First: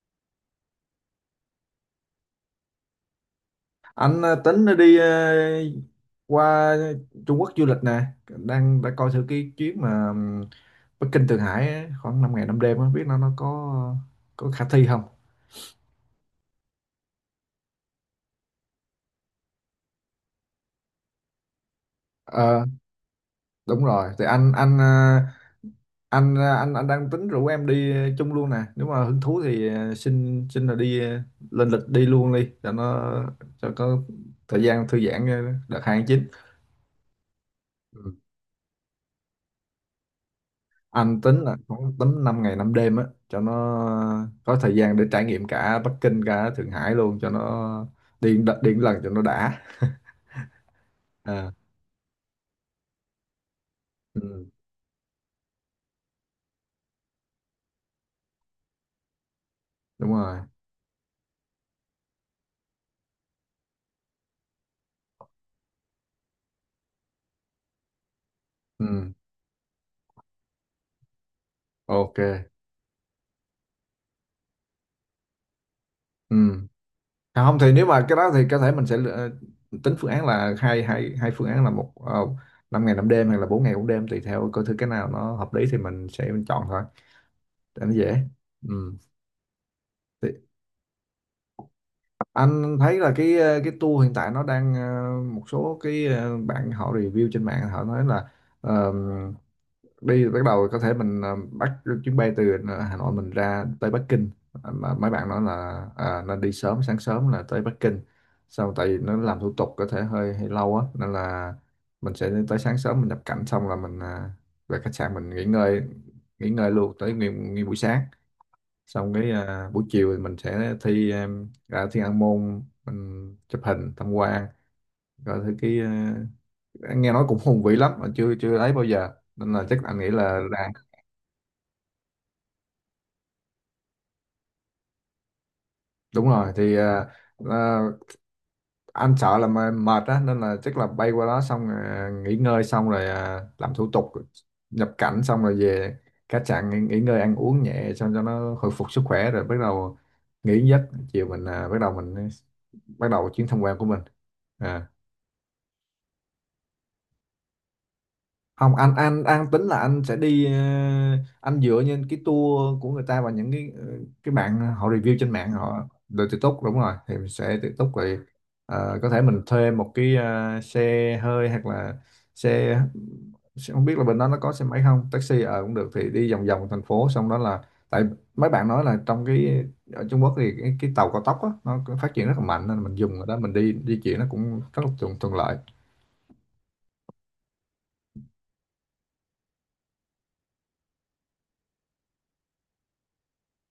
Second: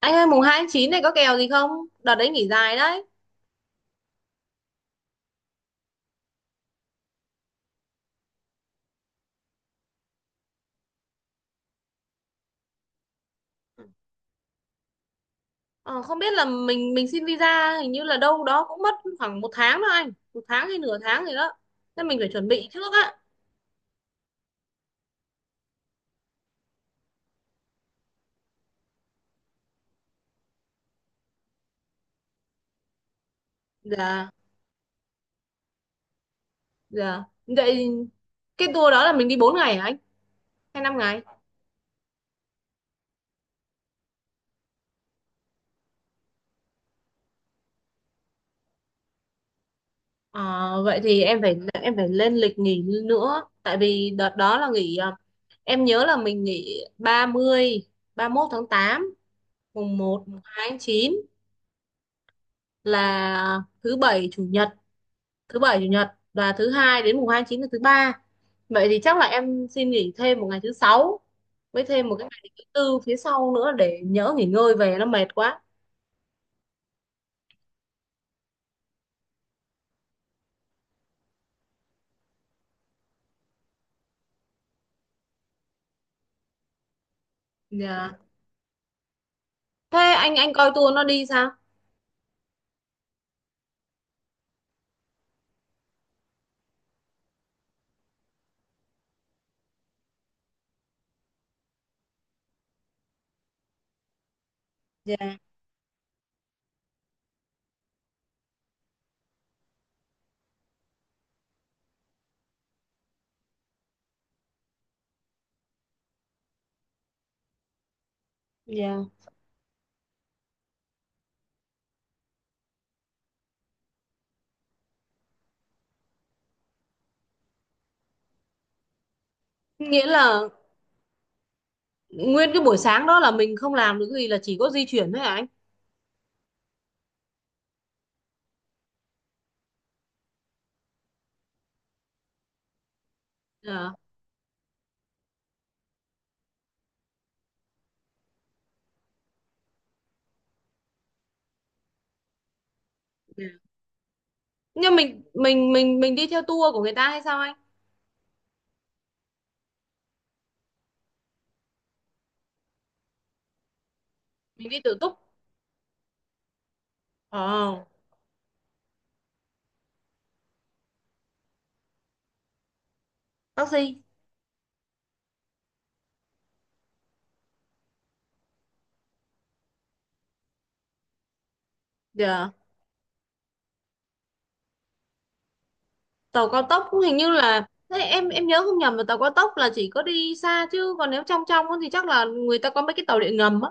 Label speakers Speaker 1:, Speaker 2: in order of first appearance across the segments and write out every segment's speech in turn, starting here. Speaker 1: Anh ơi mùng 2 tháng 9 này có kèo gì không? Đợt đấy nghỉ dài đấy.
Speaker 2: Anh tính đi qua Trung Quốc du lịch nè, đang đã coi thử cái chuyến mà Bắc Kinh, Thượng Hải á, khoảng 5 ngày 5 đêm, không biết nó có khả thi không.
Speaker 1: Ờ, không biết là mình xin visa hình như là đâu đó cũng mất khoảng một tháng đó anh. Một tháng hay nửa tháng gì đó. Nên mình phải chuẩn
Speaker 2: ờ
Speaker 1: bị trước á.
Speaker 2: Đúng rồi, thì anh ờ, anh ờ, anh đang tính rủ em đi chung luôn nè, nếu mà hứng thú thì xin xin là đi lên lịch đi luôn đi cho nó, cho có
Speaker 1: Dạ,
Speaker 2: thời gian thư giãn, đợt hai tháng chín.
Speaker 1: dạ. Vậy cái tour đó là mình đi 4 ngày hả anh? Hay năm
Speaker 2: Anh
Speaker 1: ngày?
Speaker 2: tính là khoảng tấm 5 ngày 5 đêm á, cho nó có thời gian để trải nghiệm cả Bắc Kinh cả Thượng Hải luôn, cho nó đi đi một lần cho nó đã.
Speaker 1: Ờ, vậy thì em
Speaker 2: À.
Speaker 1: phải em phải lên lịch nghỉ nữa. Tại vì đợt
Speaker 2: Ừ,
Speaker 1: đó là nghỉ à, em nhớ là mình nghỉ 30, mốt tháng tám, mùng
Speaker 2: đúng
Speaker 1: một
Speaker 2: rồi.
Speaker 1: mùng 2 tháng 9 là thứ bảy chủ nhật, thứ bảy chủ nhật và thứ hai, đến mùng hai tháng chín là thứ ba. Vậy thì
Speaker 2: Ừ,
Speaker 1: chắc là em xin nghỉ thêm một ngày thứ sáu với thêm một
Speaker 2: ok.
Speaker 1: cái ngày thứ tư phía sau nữa, để nhỡ nghỉ ngơi về nó mệt quá.
Speaker 2: Ừ. À, không thì nếu mà cái đó thì có thể mình sẽ tính phương án, là hai hai hai phương án: là một, uh, 5 ngày 5 đêm, hay là 4 ngày 4 đêm, tùy theo coi thử cái nào nó hợp lý thì mình sẽ chọn thôi, để nó dễ.
Speaker 1: Dạ.
Speaker 2: Ừ.
Speaker 1: Thế anh coi tour nó đi sao?
Speaker 2: Anh thấy là cái tour hiện tại nó đang, một số bạn họ review trên mạng họ nói là ờ, đi bắt đầu có thể mình bắt chuyến bay từ Hà Nội mình ra tới Bắc Kinh, mà mấy bạn
Speaker 1: Dạ,
Speaker 2: nói là à, nên đi sớm, sáng sớm là tới Bắc Kinh sau, tại vì nó làm thủ tục có thể hơi hơi lâu á, nên là mình sẽ tới sáng sớm mình nhập cảnh xong là mình về khách sạn mình nghỉ ngơi, nghỉ ngơi luôn tới nguyên buổi sáng,
Speaker 1: dạ.
Speaker 2: xong cái à, buổi chiều thì mình sẽ ra Thiên An Môn mình chụp hình tham quan, rồi thứ cái à, nghe nói cũng hùng vĩ lắm mà chưa chưa thấy bao giờ, nên là chắc anh
Speaker 1: Nghĩa
Speaker 2: nghĩ
Speaker 1: là
Speaker 2: là
Speaker 1: nguyên cái buổi sáng đó là mình không làm được gì, là chỉ có di chuyển thôi hả anh?
Speaker 2: đúng rồi thì à, à, anh sợ là mệt á, nên là chắc là bay qua đó xong à, nghỉ ngơi xong rồi à, làm thủ
Speaker 1: Dạ,
Speaker 2: tục nhập cảnh xong rồi về khách sạn nghỉ, nghỉ ngơi ăn uống nhẹ xong cho nó hồi phục sức khỏe rồi bắt đầu nghỉ giấc, chiều mình à, bắt đầu mình bắt đầu
Speaker 1: dạ.
Speaker 2: chuyến tham quan của mình. À,
Speaker 1: Nhưng mình đi theo tour của người ta hay sao anh?
Speaker 2: không, anh tính là anh sẽ đi, anh dựa trên cái tour của người ta và những cái bạn
Speaker 1: Mình đi
Speaker 2: họ
Speaker 1: tự túc.
Speaker 2: review trên mạng họ. Tự túc, đúng rồi, thì mình
Speaker 1: Ồ.
Speaker 2: sẽ tự túc rồi. Ờ, có thể mình thuê một xe hơi, hoặc là xe, xe,
Speaker 1: Taxi.
Speaker 2: không biết là bên đó nó có xe máy không, taxi ờ cũng được, thì đi vòng vòng thành phố xong đó là, tại mấy bạn nói là trong cái, ở Trung Quốc thì cái tàu cao tốc á, nó phát triển rất là
Speaker 1: Dạ.
Speaker 2: mạnh, nên mình dùng ở đó mình đi di chuyển nó cũng rất là thuận lợi.
Speaker 1: Tàu cao tốc cũng hình như là thế, em nhớ không nhầm là tàu cao tốc là chỉ có đi xa, chứ còn nếu trong trong á thì chắc là người ta có mấy cái tàu điện ngầm á.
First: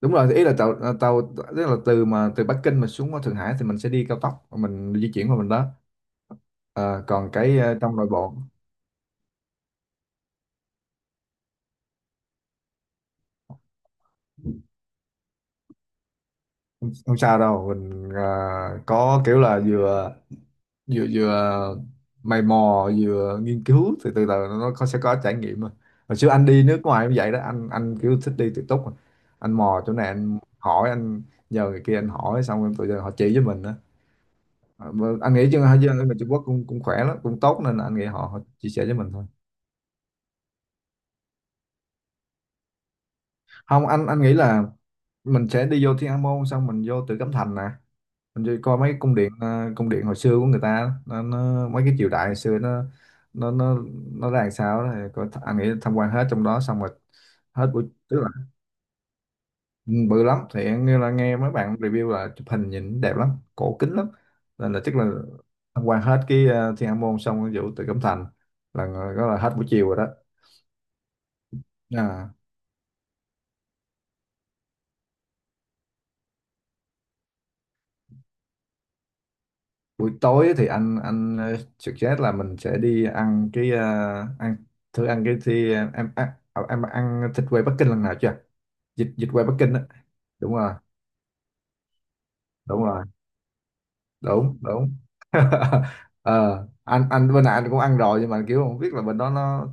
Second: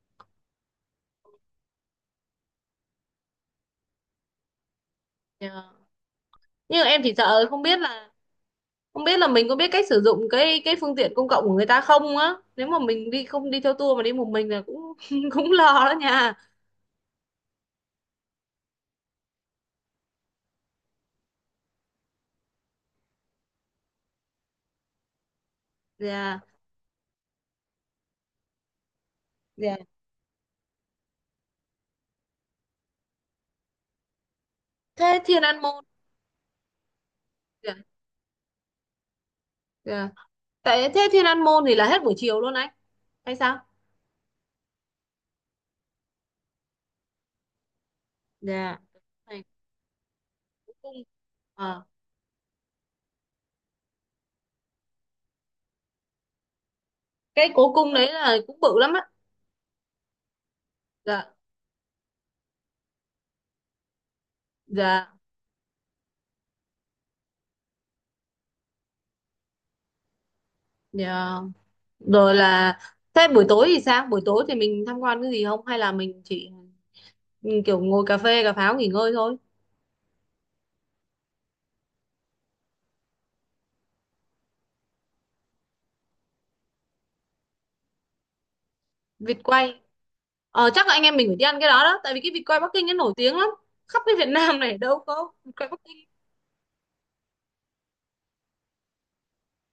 Speaker 2: Đúng rồi, ý là tàu à, tàu, tức là từ mà từ Bắc Kinh mà xuống Thượng Hải thì mình sẽ đi cao tốc mình di chuyển qua mình
Speaker 1: Ờ.
Speaker 2: đó.
Speaker 1: Nhưng em
Speaker 2: Ờ,
Speaker 1: chỉ
Speaker 2: còn
Speaker 1: sợ không biết
Speaker 2: trong nội
Speaker 1: là
Speaker 2: bộ,
Speaker 1: không biết là mình có biết cách sử dụng cái phương tiện công cộng của người ta không á, nếu mà mình đi không đi theo tour mà đi một mình là cũng cũng lo đó nha.
Speaker 2: không sao đâu, mình có kiểu là vừa vừa vừa mày mò vừa nghiên cứu thì từ từ nó có, sẽ có trải nghiệm mà, hồi xưa
Speaker 1: Dạ,
Speaker 2: anh đi nước ngoài cũng vậy đó, anh kiểu thích đi tự túc mà. Anh
Speaker 1: dạ.
Speaker 2: mò chỗ này anh hỏi, anh nhờ người kia anh hỏi, xong rồi tụi họ chỉ với mình đó. Ờ, mà
Speaker 1: Thế
Speaker 2: anh
Speaker 1: Thiên
Speaker 2: nghĩ chứ
Speaker 1: An
Speaker 2: hai
Speaker 1: Môn.
Speaker 2: dân ở Trung Quốc cũng cũng khỏe lắm, cũng tốt,
Speaker 1: Dạ,
Speaker 2: nên là anh nghĩ họ, họ chia sẻ với mình thôi.
Speaker 1: dạ. Tại thế Thiên An Môn thì là hết buổi chiều luôn anh hay sao?
Speaker 2: Không, anh nghĩ là mình sẽ đi vô Thiên An Môn xong mình vô Tử Cấm Thành nè, mình đi
Speaker 1: Dạ
Speaker 2: coi mấy cung điện
Speaker 1: này,
Speaker 2: ờ, cung điện hồi xưa của người
Speaker 1: cố
Speaker 2: ta,
Speaker 1: cung.
Speaker 2: nó
Speaker 1: Ờ,
Speaker 2: mấy cái triều đại hồi xưa nó, nó nó nó ra làm sao đó thì coi, anh nghĩ tham quan hết trong đó xong rồi,
Speaker 1: cái
Speaker 2: hết
Speaker 1: cố
Speaker 2: buổi,
Speaker 1: cung đấy
Speaker 2: tức là
Speaker 1: là cũng bự lắm á.
Speaker 2: ừ, bự lắm, thì anh nghe là,
Speaker 1: Dạ,
Speaker 2: nghe mấy bạn review là chụp hình nhìn đẹp lắm, cổ kính lắm, nên là chắc là
Speaker 1: dạ,
Speaker 2: tham quan hết Thiên An Môn xong rồi vụ Tử Cấm Thành, là đó là hết buổi chiều rồi đó.
Speaker 1: dạ.
Speaker 2: À,
Speaker 1: Rồi là thế, buổi tối thì sao? Buổi tối thì mình tham quan cái gì không hay là mình chỉ kiểu ngồi cà phê cà pháo nghỉ ngơi thôi?
Speaker 2: buổi tối thì anh suggest là mình sẽ đi ăn ăn thử ăn cái thì em ăn thịt quay Bắc Kinh lần nào chưa? Vịt Vịt
Speaker 1: Vịt
Speaker 2: quay Bắc Kinh
Speaker 1: quay.
Speaker 2: á. Đúng rồi,
Speaker 1: Chắc là anh em mình phải đi ăn cái đó đó, tại vì cái vịt quay Bắc
Speaker 2: đúng
Speaker 1: Kinh nó
Speaker 2: rồi.
Speaker 1: nổi tiếng lắm, khắp cái Việt Nam
Speaker 2: Đúng
Speaker 1: này
Speaker 2: đúng.
Speaker 1: đâu có vịt quay Bắc Kinh.
Speaker 2: Ờ, anh bên này anh cũng ăn rồi, nhưng mà kiểu không biết là bên đó nó,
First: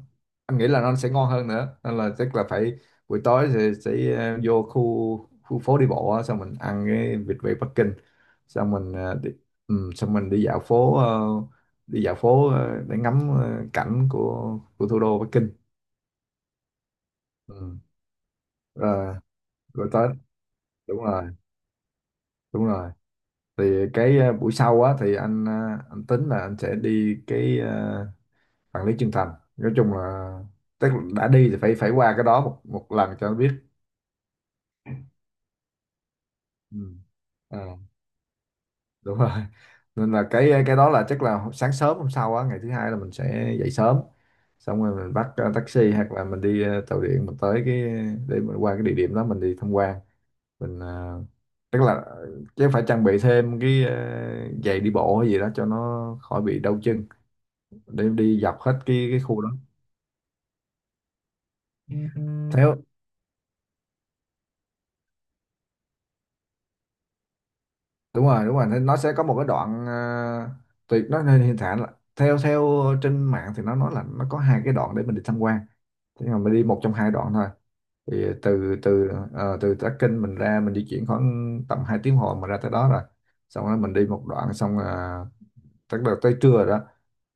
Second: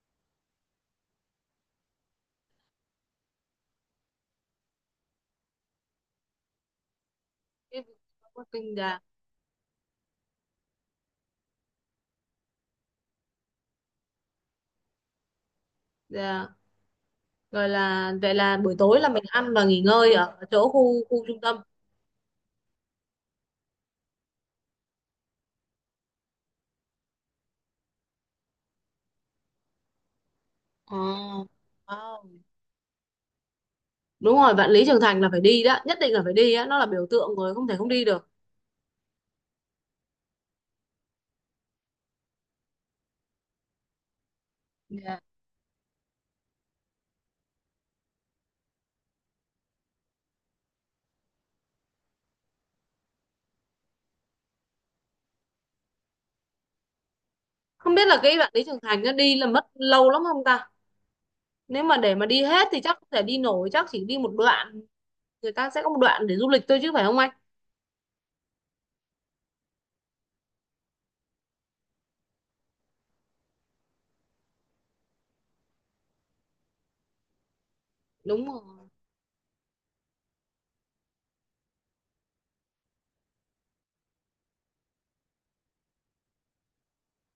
Speaker 2: anh nghĩ là nó sẽ ngon hơn nữa, nên là chắc là phải buổi tối sẽ, sẽ vô khu khu phố đi bộ á, xong mình ăn cái vịt quay Bắc
Speaker 1: Cái
Speaker 2: Kinh,
Speaker 1: vịt quay Bắc
Speaker 2: xong
Speaker 1: Kinh
Speaker 2: mình
Speaker 1: là,
Speaker 2: ờ, đi, ừ, xong mình đi dạo phố, đi dạo phố để ngắm cảnh của thủ đô Bắc Kinh.
Speaker 1: là rồi
Speaker 2: Ừ.
Speaker 1: là vậy là buổi tối là
Speaker 2: Rồi,
Speaker 1: mình ăn và nghỉ
Speaker 2: rồi tới,
Speaker 1: ngơi ở chỗ
Speaker 2: đúng
Speaker 1: khu
Speaker 2: rồi,
Speaker 1: khu trung tâm.
Speaker 2: đúng rồi, thì buổi sau á thì anh tính là anh sẽ đi Phản Lý Chân Thành, nói chung là tức
Speaker 1: Ờ.
Speaker 2: là đã đi thì phải phải qua cái
Speaker 1: Wow.
Speaker 2: đó một một lần cho nó biết.
Speaker 1: Đúng rồi, Vạn Lý Trường Thành là phải đi đó, nhất định là phải đi á, nó
Speaker 2: Ừ.
Speaker 1: là biểu tượng rồi, không thể
Speaker 2: Ờ,
Speaker 1: không đi được.
Speaker 2: đúng rồi. Nên là cái đó là chắc là sáng sớm hôm sau á, ngày thứ hai là mình sẽ dậy sớm, xong rồi mình
Speaker 1: Dạ.
Speaker 2: bắt taxi hoặc là mình đi tàu điện mình tới cái, để mình qua cái địa điểm đó mình đi tham quan, mình, tức là chứ phải trang bị thêm giày đi bộ hay gì đó cho nó khỏi bị đau chân,
Speaker 1: Không biết
Speaker 2: để
Speaker 1: là cái
Speaker 2: đi
Speaker 1: Vạn
Speaker 2: dọc
Speaker 1: Lý Trường
Speaker 2: hết
Speaker 1: Thành nó
Speaker 2: cái
Speaker 1: đi
Speaker 2: khu
Speaker 1: là
Speaker 2: đó
Speaker 1: mất lâu lắm không ta? Nếu mà để mà đi hết thì
Speaker 2: theo.
Speaker 1: chắc không thể đi nổi, chắc chỉ đi một đoạn. Người ta sẽ có một đoạn để du lịch thôi chứ phải không anh?
Speaker 2: Đúng rồi, đúng rồi, nên nó sẽ có một cái đoạn, tùy nó, nên hiện tại là theo theo trên mạng thì nó nói là nó có hai cái đoạn để mình đi tham quan, thế mà mình đi một trong hai đoạn thôi, thì
Speaker 1: Đúng rồi.
Speaker 2: từ từ ờ, từ Tắc Kinh mình ra mình di chuyển khoảng tầm 2 tiếng hồ mà ra tới đó rồi, xong rồi mình đi một đoạn xong tức là tới trưa rồi đó,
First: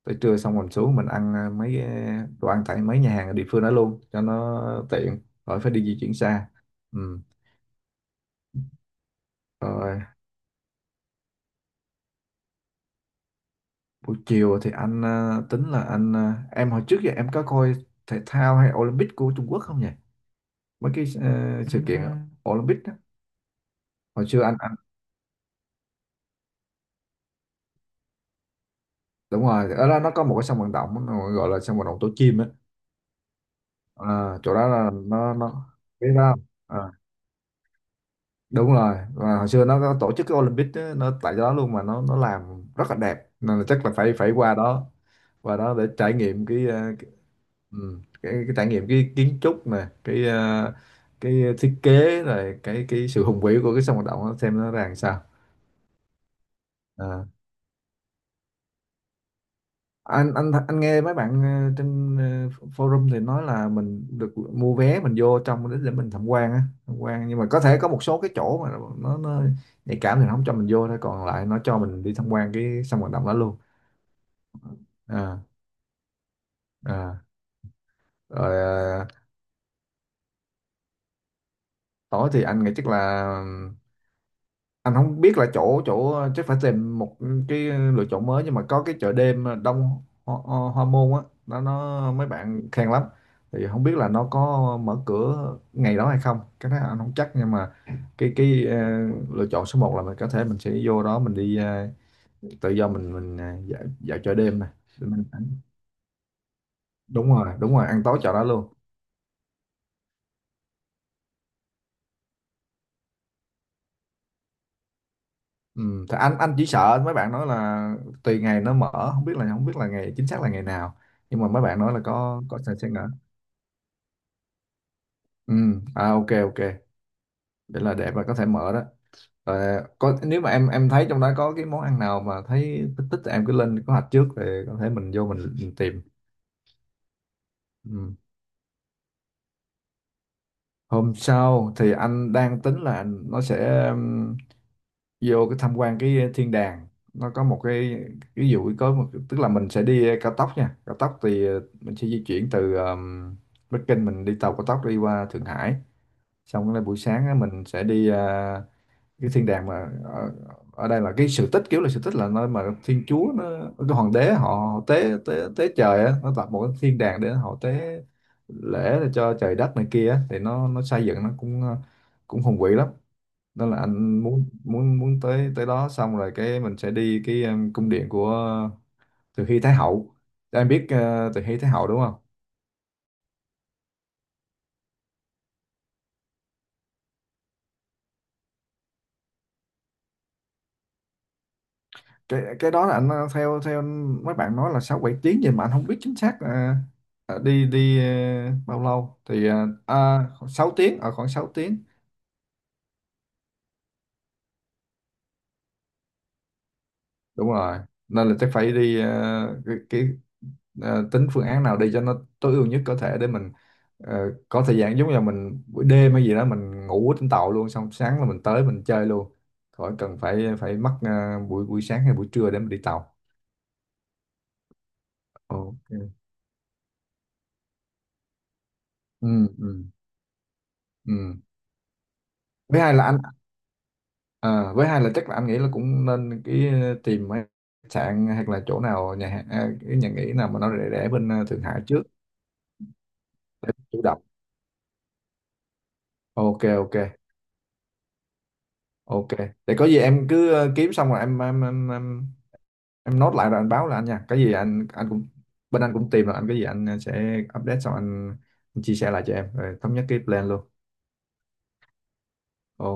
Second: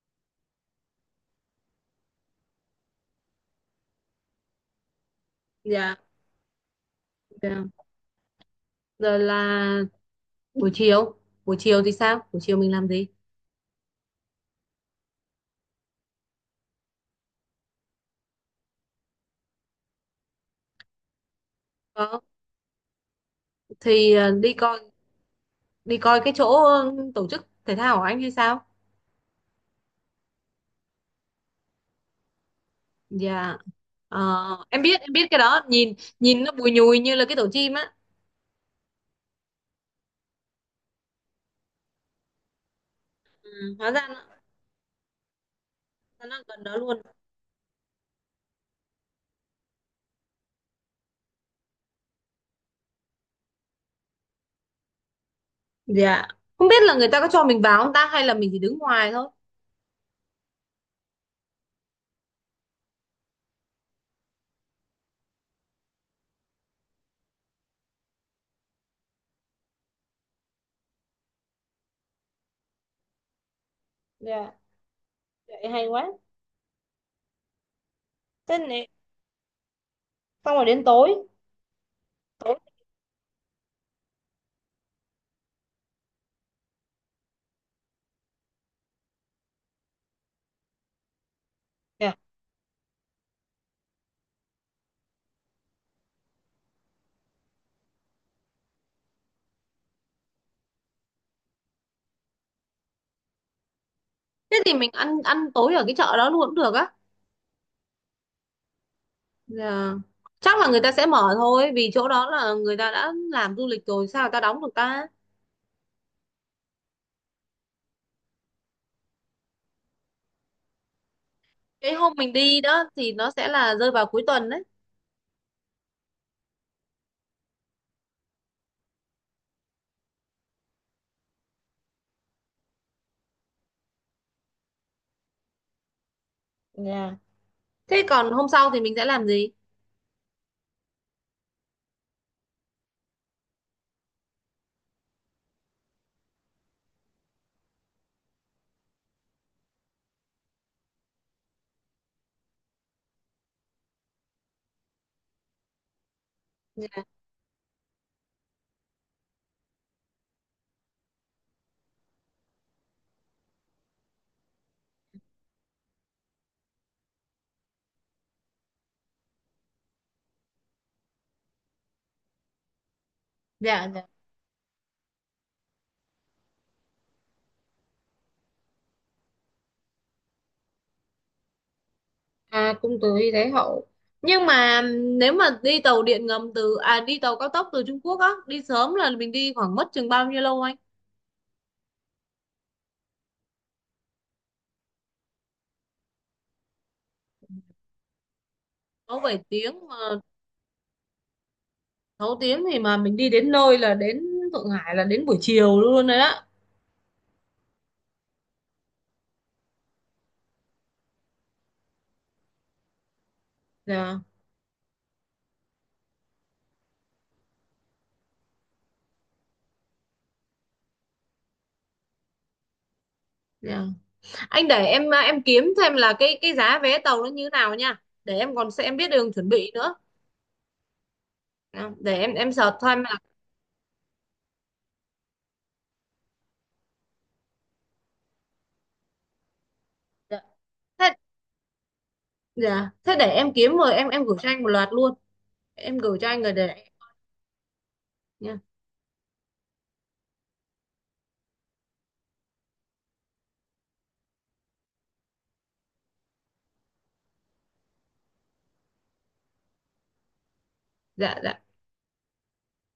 Speaker 2: tới trưa xong mình xuống mình ăn đồ ăn tại mấy nhà hàng ở địa phương đó luôn cho nó tiện, khỏi phải đi
Speaker 1: Dạ,
Speaker 2: di chuyển xa. Ừ.
Speaker 1: dạ. Rồi là
Speaker 2: Rồi.
Speaker 1: buổi chiều. Buổi chiều thì sao, buổi chiều mình làm gì?
Speaker 2: Buổi chiều thì anh tính là anh, em hồi trước giờ em có coi thể thao hay Olympic của Trung Quốc không nhỉ? Mấy sự kiện
Speaker 1: Có.
Speaker 2: À, Olympic đó.
Speaker 1: Thì
Speaker 2: Hồi xưa
Speaker 1: đi
Speaker 2: anh
Speaker 1: coi đi coi cái chỗ tổ chức thể thao của anh hay sao?
Speaker 2: đúng rồi, ở đó nó có một cái sân vận động nó gọi là sân vận động tổ chim á.
Speaker 1: Dạ. Ờ,
Speaker 2: Ờ, chỗ đó
Speaker 1: em
Speaker 2: là
Speaker 1: biết em biết
Speaker 2: nó
Speaker 1: cái đó,
Speaker 2: nó
Speaker 1: nhìn
Speaker 2: biết đó
Speaker 1: nhìn
Speaker 2: không?
Speaker 1: nó bùi
Speaker 2: Ờ,
Speaker 1: nhùi như là cái tổ chim á.
Speaker 2: đúng rồi. Và hồi xưa nó có tổ chức cái Olympic á, nó tại đó luôn, mà nó làm rất là đẹp,
Speaker 1: Ừ,
Speaker 2: nên là chắc
Speaker 1: hóa
Speaker 2: là
Speaker 1: ra
Speaker 2: phải phải qua đó, qua đó để trải
Speaker 1: nó
Speaker 2: nghiệm
Speaker 1: gần
Speaker 2: cái
Speaker 1: đó
Speaker 2: ờ,
Speaker 1: luôn.
Speaker 2: Ừ. Cái trải nghiệm cái kiến trúc mà cái thiết kế, rồi cái sự hùng vĩ của cái sân vận động đó, xem nó ra làm sao.
Speaker 1: Dạ. Không biết là người ta
Speaker 2: À.
Speaker 1: có cho mình vào không ta hay là mình chỉ đứng ngoài thôi?
Speaker 2: anh nghe mấy bạn trên forum thì nói là mình được mua vé mình vô trong để mình tham quan á, tham quan, nhưng mà có thể có một số cái chỗ mà nó nhạy cảm thì nó không cho mình vô thôi, còn lại nó cho mình đi tham quan cái sân vận động đó luôn.
Speaker 1: Dạ,
Speaker 2: À,
Speaker 1: vậy hay quá.
Speaker 2: à. Rồi ờ,
Speaker 1: Xong rồi đến tối.
Speaker 2: tối thì anh nghĩ chắc là anh không biết là chỗ chỗ chắc phải tìm một cái lựa chọn mới, nhưng mà có cái chợ đêm Đông Ho, Ho, Hoa Môn á, nó mấy bạn khen lắm, thì không biết là nó có mở cửa ngày đó hay không, cái đó anh không chắc, nhưng mà cái lựa chọn số một là mình có thể mình sẽ vô đó mình đi tự do mình dạo chợ
Speaker 1: Thế
Speaker 2: đêm này.
Speaker 1: thì mình
Speaker 2: Để
Speaker 1: ăn
Speaker 2: mình-
Speaker 1: ăn tối ở cái chợ đó luôn cũng được á.
Speaker 2: Đúng rồi, đúng rồi, ăn tối chợ đó luôn.
Speaker 1: Dạ. Chắc là người ta sẽ mở thôi, vì chỗ đó là người ta đã làm du lịch rồi, sao người ta đóng được ta?
Speaker 2: Ừ, thì anh chỉ sợ mấy bạn nói là tùy ngày nó mở, không biết là không biết là ngày chính xác là ngày nào, nhưng mà mấy bạn
Speaker 1: Cái
Speaker 2: nói là
Speaker 1: hôm mình
Speaker 2: có
Speaker 1: đi
Speaker 2: sẽ.
Speaker 1: đó thì nó sẽ là rơi vào cuối tuần đấy.
Speaker 2: Ừ, à ok ok, để là để mà có thể mở đó. Ờ, có, nếu mà em thấy trong đó có cái món ăn nào mà thấy thích thích thì em cứ lên kế hoạch trước, để có thể mình vô mình tìm.
Speaker 1: Dạ. Thế
Speaker 2: Ừ.
Speaker 1: còn hôm sau thì mình sẽ làm gì?
Speaker 2: Hôm sau thì anh đang tính là nó sẽ vô cái tham quan cái thiên đàng. Nó có một cái, ví dụ có một, tức là mình sẽ đi cao tốc nha. Cao tốc thì ờ, mình sẽ di chuyển từ Bắc Kinh mình đi tàu cao tốc đi qua Thượng Hải. Xong cái buổi
Speaker 1: Dạ,
Speaker 2: sáng á, mình sẽ đi à, cái thiên đàng mà ở đây là cái sự tích, kiểu là sự tích là nơi mà thiên chúa nó, cái hoàng đế họ, họ tế tế tế trời á, nó tạo một cái thiên đàng để họ tế lễ để cho trời đất này kia á, thì nó xây dựng nó cũng ờ, cũng hùng vĩ lắm, nên là
Speaker 1: dạ, dạ.
Speaker 2: anh muốn muốn muốn tới tới đó, xong rồi cái mình sẽ đi cái cung điện của Từ Hy Thái Hậu, em biết ờ, Từ Hy Thái Hậu đúng không.
Speaker 1: À, cung Từ Thái Hậu. Nhưng mà nếu mà đi tàu điện ngầm từ à, đi tàu cao tốc từ Trung Quốc á đi sớm là mình đi khoảng mất chừng bao nhiêu lâu anh?
Speaker 2: Cái đó là anh theo theo mấy bạn nói là sáu bảy tiếng gì, mà anh không biết chính xác là đi đi bao lâu
Speaker 1: sáu bảy
Speaker 2: thì
Speaker 1: tiếng mà.
Speaker 2: 6 tiếng ở khoảng 6 tiếng.
Speaker 1: 6 tiếng thì mà mình đi đến nơi là đến Thượng Hải là đến buổi chiều luôn đấy á.
Speaker 2: Đúng rồi, nên là chắc phải đi tính phương án nào đi cho nó tối ưu nhất có thể, để mình
Speaker 1: Dạ.
Speaker 2: có thời gian, giống như là mình buổi đêm hay gì đó mình ngủ ở trên tàu luôn, xong sáng là mình tới mình chơi luôn, khỏi cần phải phải mất buổi buổi sáng hay buổi trưa để mình đi tàu.
Speaker 1: Dạ. Anh để em à, em kiếm thêm là
Speaker 2: Ok.
Speaker 1: cái giá vé tàu nó như nào nha. Để em còn sẽ em biết đường
Speaker 2: Ừ
Speaker 1: chuẩn bị
Speaker 2: ừ
Speaker 1: nữa.
Speaker 2: ừ.
Speaker 1: Dạ. Để em search
Speaker 2: Với hai
Speaker 1: thôi
Speaker 2: là
Speaker 1: mà.
Speaker 2: anh, ờ, với hai là chắc là anh nghĩ là cũng nên tìm mấy khách sạn hoặc là chỗ nào nhà hàng à, cái nhà nghỉ
Speaker 1: Dạ.
Speaker 2: nào mà nó rẻ rẻ
Speaker 1: Thế,
Speaker 2: bên Thượng Hải trước,
Speaker 1: dạ. Thế để em
Speaker 2: để
Speaker 1: kiếm rồi
Speaker 2: chủ
Speaker 1: em
Speaker 2: động.
Speaker 1: em gửi cho anh một loạt luôn. Em gửi cho anh rồi
Speaker 2: Ok
Speaker 1: để
Speaker 2: ok
Speaker 1: nha.
Speaker 2: ok, để có gì em cứ kiếm xong rồi em nốt lại rồi anh báo là anh nha, cái gì anh cũng bên anh cũng tìm rồi, anh cái gì anh sẽ update xong anh chia sẻ lại cho em rồi thống nhất cái plan luôn.
Speaker 1: Dạ, dạ.
Speaker 2: Ok.